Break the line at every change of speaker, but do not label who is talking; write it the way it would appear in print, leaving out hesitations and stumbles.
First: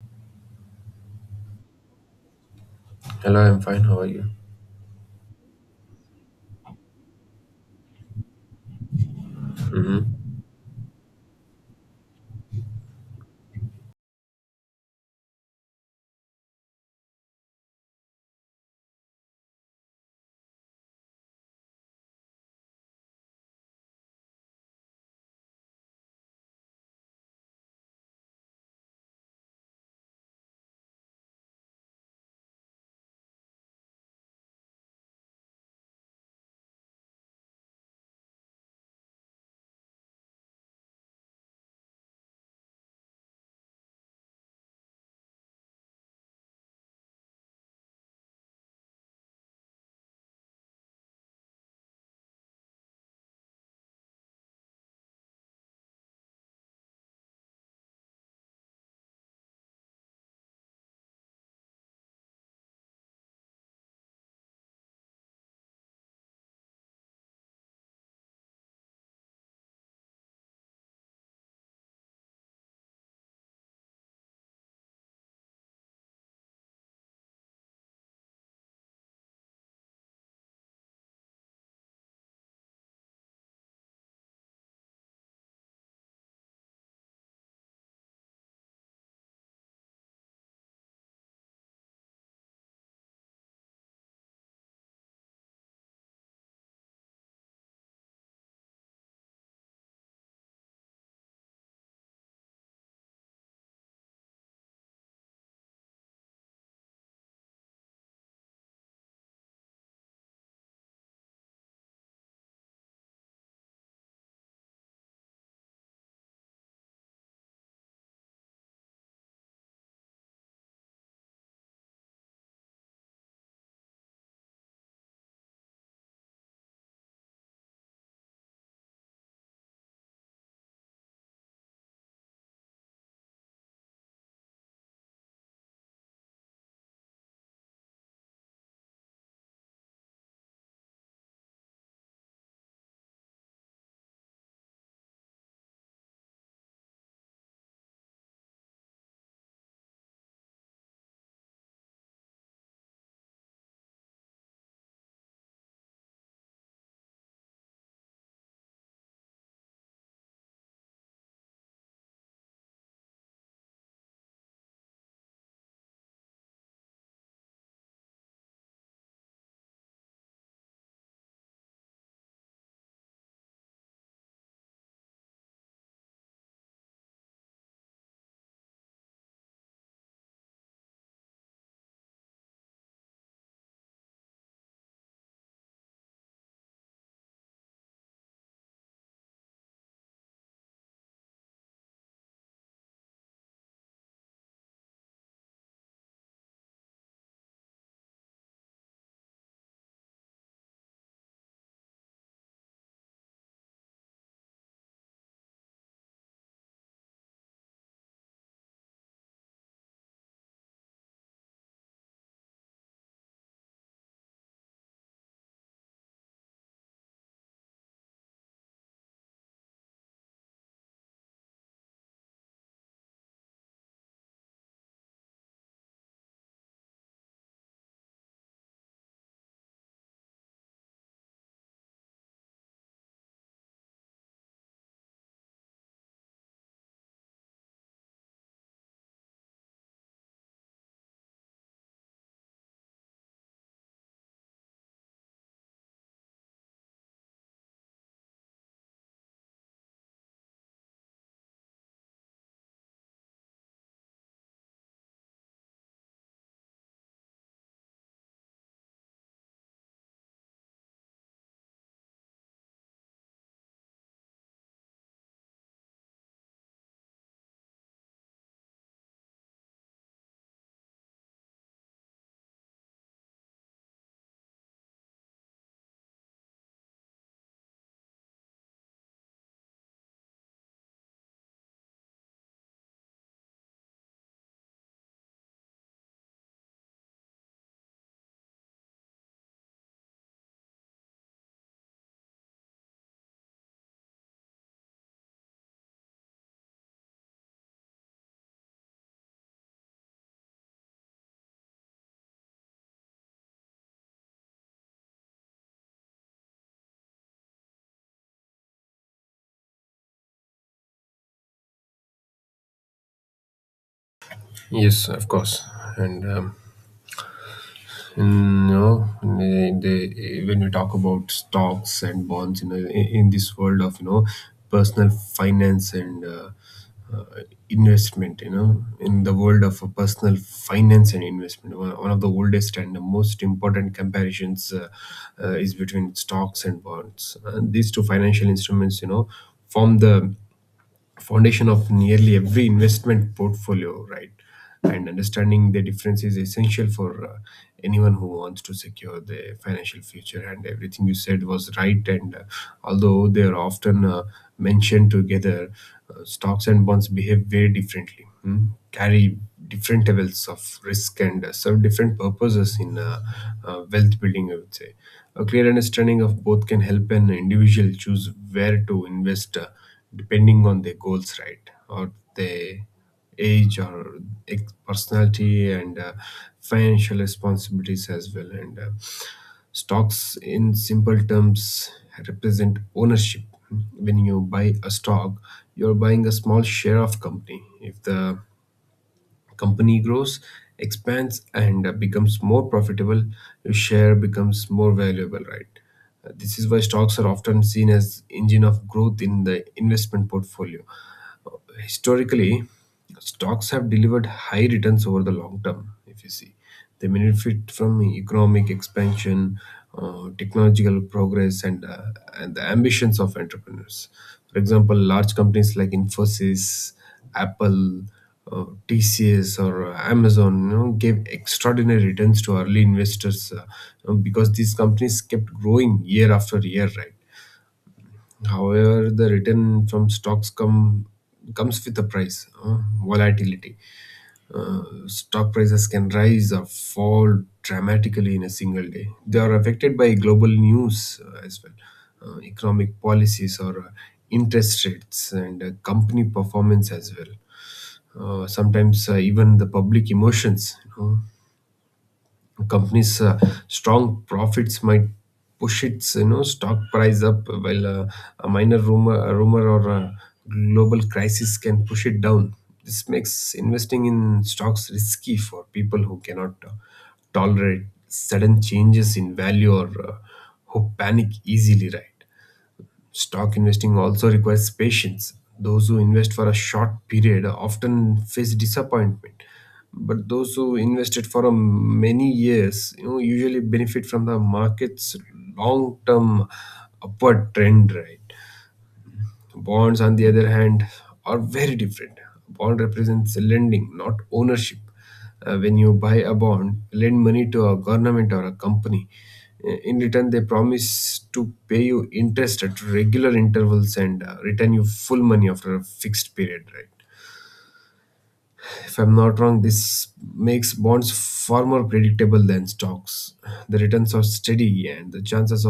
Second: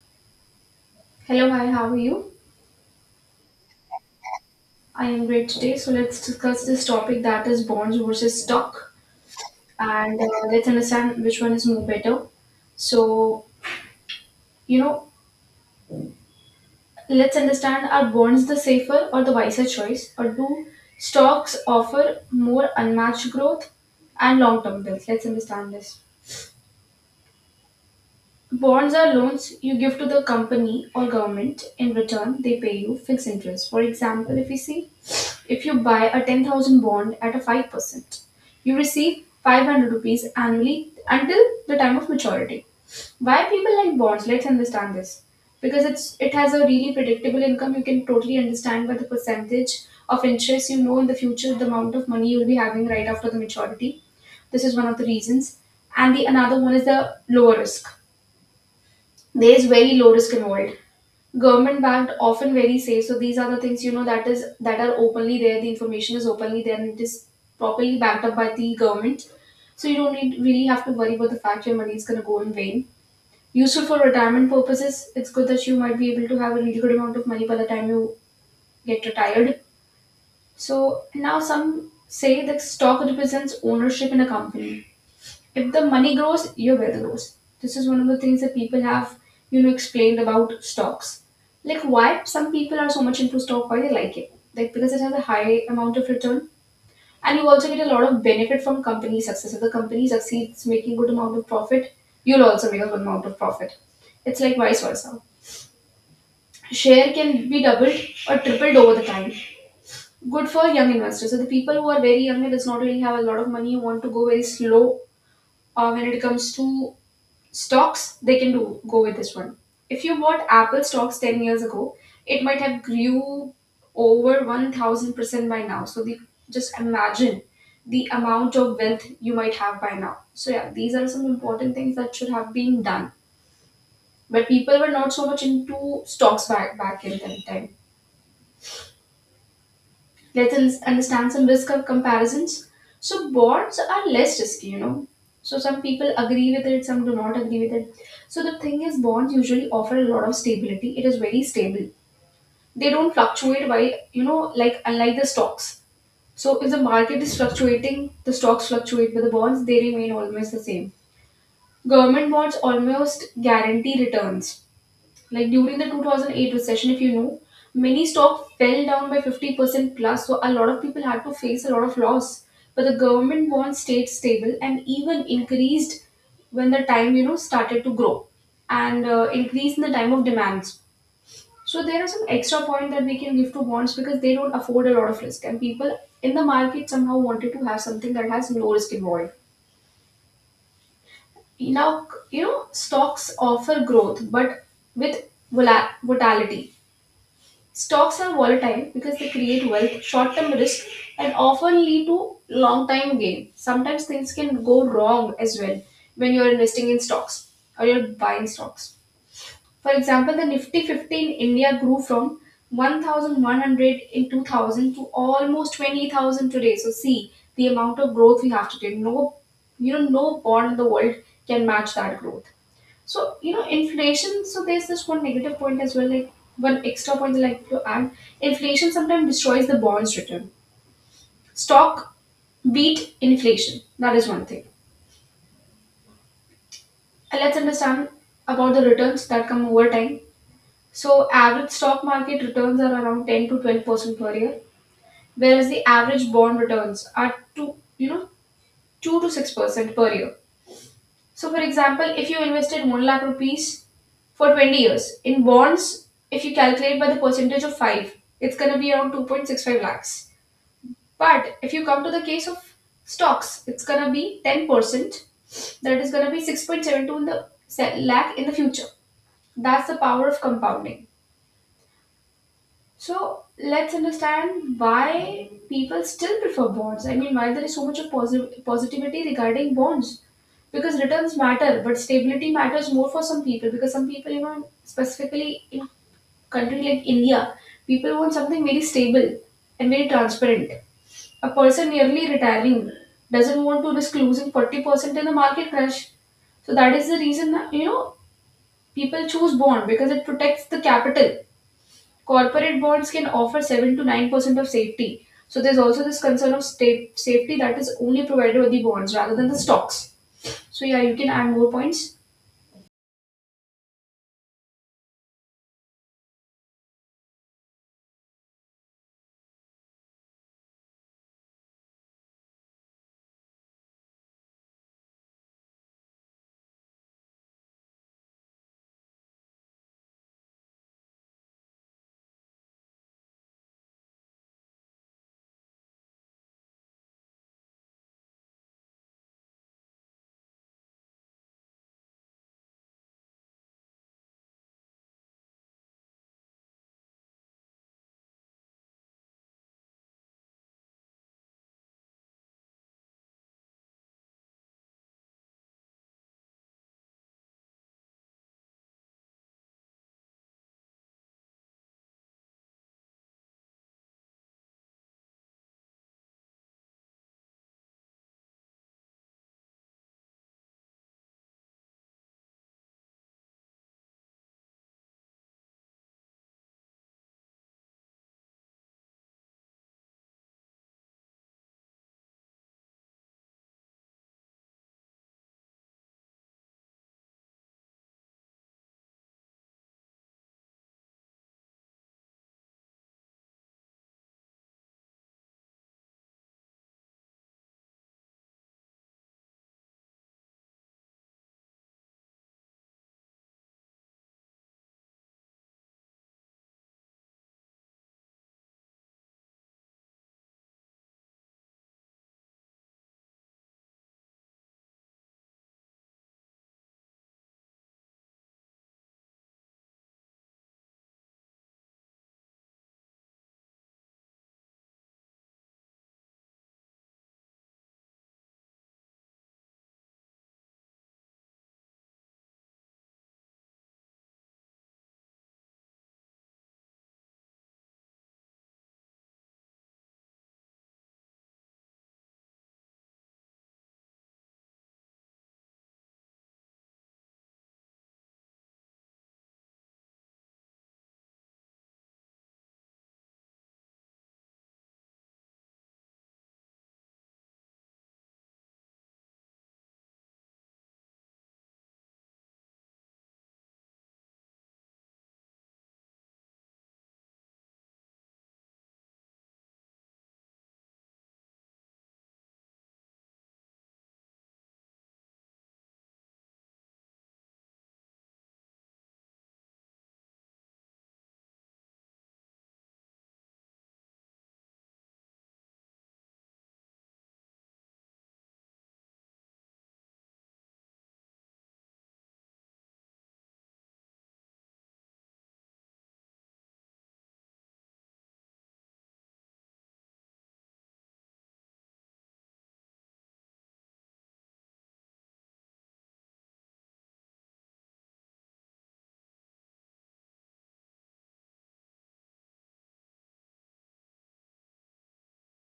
Hello, hi, how are you?
Hello, I'm fine. How are you?
I am great today. So let's discuss this topic that is bonds versus stock,
Hmm.
and let's understand which one is more better. So you know, let's understand, are bonds the safer or the wiser choice, or do stocks offer more unmatched growth and long-term bills? Let's understand this. Bonds are loans you give to the company or government. In return, they pay you fixed interest. For example, if you see, if you buy a 10,000 bond at a 5%, you receive 500 rupees annually until the time of maturity. Why people like bonds? Let's understand this. Because it has a really predictable income. You can totally understand by the percentage of interest in the future the amount of money you'll be having right after the maturity. This is one of the reasons. And the another one is the lower risk. There is very low risk involved. Government backed, often very safe. So these are the things that are openly there. The information is openly there and it is properly backed up by the government. So you don't need, really have to worry about the fact your money is going to go in vain. Useful for retirement purposes. It's good that you might be able to have a really good amount of money by the time you get retired. So now some say that stock represents ownership in a company, if the money grows, your wealth grows. This is one of the things that people have, explained about stocks. Like why some people are so much into stock, why they like it. Like because it has a high amount of return. And you also get a lot of benefit from company success. If the company succeeds making good amount of profit, you'll also make a good amount of profit. It's like vice versa. Share can be doubled or tripled over the time. Good for young investors. So the people who are very young and does not really have a lot of money want to go very slow when it comes to stocks, they can do go with this one. If you bought Apple stocks 10 years ago, it might have grew over 1000% by now. So the just imagine the amount of wealth you might have by now. So yeah, these are some important things that should have been done. But people were not so much into stocks back in that time. Let's understand some risk of comparisons. So bonds are less risky, you know. So some people agree with it, some do not agree with it. So the thing is, bonds usually offer a lot of stability. It is very stable. They don't fluctuate by, like unlike the stocks. So if the market is fluctuating, the stocks fluctuate, but the bonds they remain almost the same. Government bonds almost guarantee returns like during the 2008 recession, if you know, many stock fell down by 50% plus, so a lot of people had to face a lot of loss. But the government bonds stayed stable and even increased when the time started to grow and increase in the time of demands. So there are some extra point that we can give to bonds because they don't afford a lot of risk, and people in the market somehow wanted to have something that has no risk involved. Now you know stocks offer growth, but with volatility. Stocks are volatile because they create wealth, short term risk, and often lead to long time gain. Sometimes things can go wrong as well when you're investing in stocks or you're buying stocks. For example, the Nifty 50 in India grew from 1100 in 2000 to almost 20,000 today. So, see the amount of growth we have to take. No, you know, no bond in the world can match that growth. So, you know, inflation, so there's this one negative point as well, like one extra point that I like to add. Inflation sometimes destroys the bonds return. Stock beat inflation. That is one thing. And let's understand about the returns that come over time. So average stock market returns are around 10 to 12% per year, whereas the average bond returns are 2 to 6% per year. So, for example, if you invested 1 lakh rupees for 20 years in bonds, if you calculate by the percentage of 5, it's going to be around 2.65 lakhs. But if you come to the case of stocks, it's going to be 10%, that is going to be 6.72 in the lakh in the future. That's the power of compounding. So let's understand why people still prefer bonds. I mean, why there is so much of positivity regarding bonds. Because returns matter, but stability matters more for some people. Because some people, you know, specifically in country like India, people want something very stable and very transparent. A person nearly retiring doesn't want to risk losing 40% in the market crash. So that is the reason, you know, people choose bond because it protects the capital. Corporate bonds can offer 7 to 9% of safety. So there's also this concern of state safety that is only provided with the bonds rather than the stocks. So yeah, you can add more points.
Yes, of course. And in, you know, in the- when we talk about stocks and bonds, in this world of personal finance and uh, investment, you know, in the world of personal finance and investment, one of the oldest and the most important comparisons is between stocks and bonds. And these two financial instruments, you know, form the foundation of nearly every investment portfolio, right? And understanding the difference is essential for anyone who wants to secure their financial future. And everything you said was right. And although they are often mentioned together, stocks and bonds behave very differently, hmm, carry different levels of risk, and serve different purposes in wealth building, I would say. A clear understanding of both can help an individual choose where to invest, depending on their goals, right? Or their age or personality and financial responsibilities as well. And stocks, in simple terms, represent ownership. When you buy a stock, you're buying a small share of company. If the company grows, expands, and becomes more profitable, your share becomes more valuable, right? This is why stocks are often seen as engine of growth in the investment portfolio. Historically, stocks have delivered high returns over the long term. If you see, they benefit from economic expansion, technological progress, and the ambitions of entrepreneurs. For example, large companies like Infosys, Apple, TCS, or Amazon, you know, gave extraordinary returns to early investors, you know, because these companies kept growing year after year, right? However, the return from stocks comes with a price, volatility. Stock prices can rise or fall dramatically in a single day. They are affected by global news as well, economic policies or interest rates and company performance as well. Sometimes even the public emotions. You know, company's strong profits might push its, you know, stock price up, while a minor rumor a rumor or a global crisis can push it down. This makes investing in stocks risky for people who cannot tolerate sudden changes in value or who panic easily, right? Stock investing also requires patience. Those who invest for a short period often face disappointment, but those who invested for a many years, you know, usually benefit from the market's long-term upward trend, right? Bonds, on the other hand, are very different. Bond represents lending, not ownership. When you buy a bond, lend money to a government or a company. In return, they promise to pay you interest at regular intervals and return you full money after a fixed period, right? If I'm not wrong, this makes bonds far more predictable than stocks. The returns are steady and the chances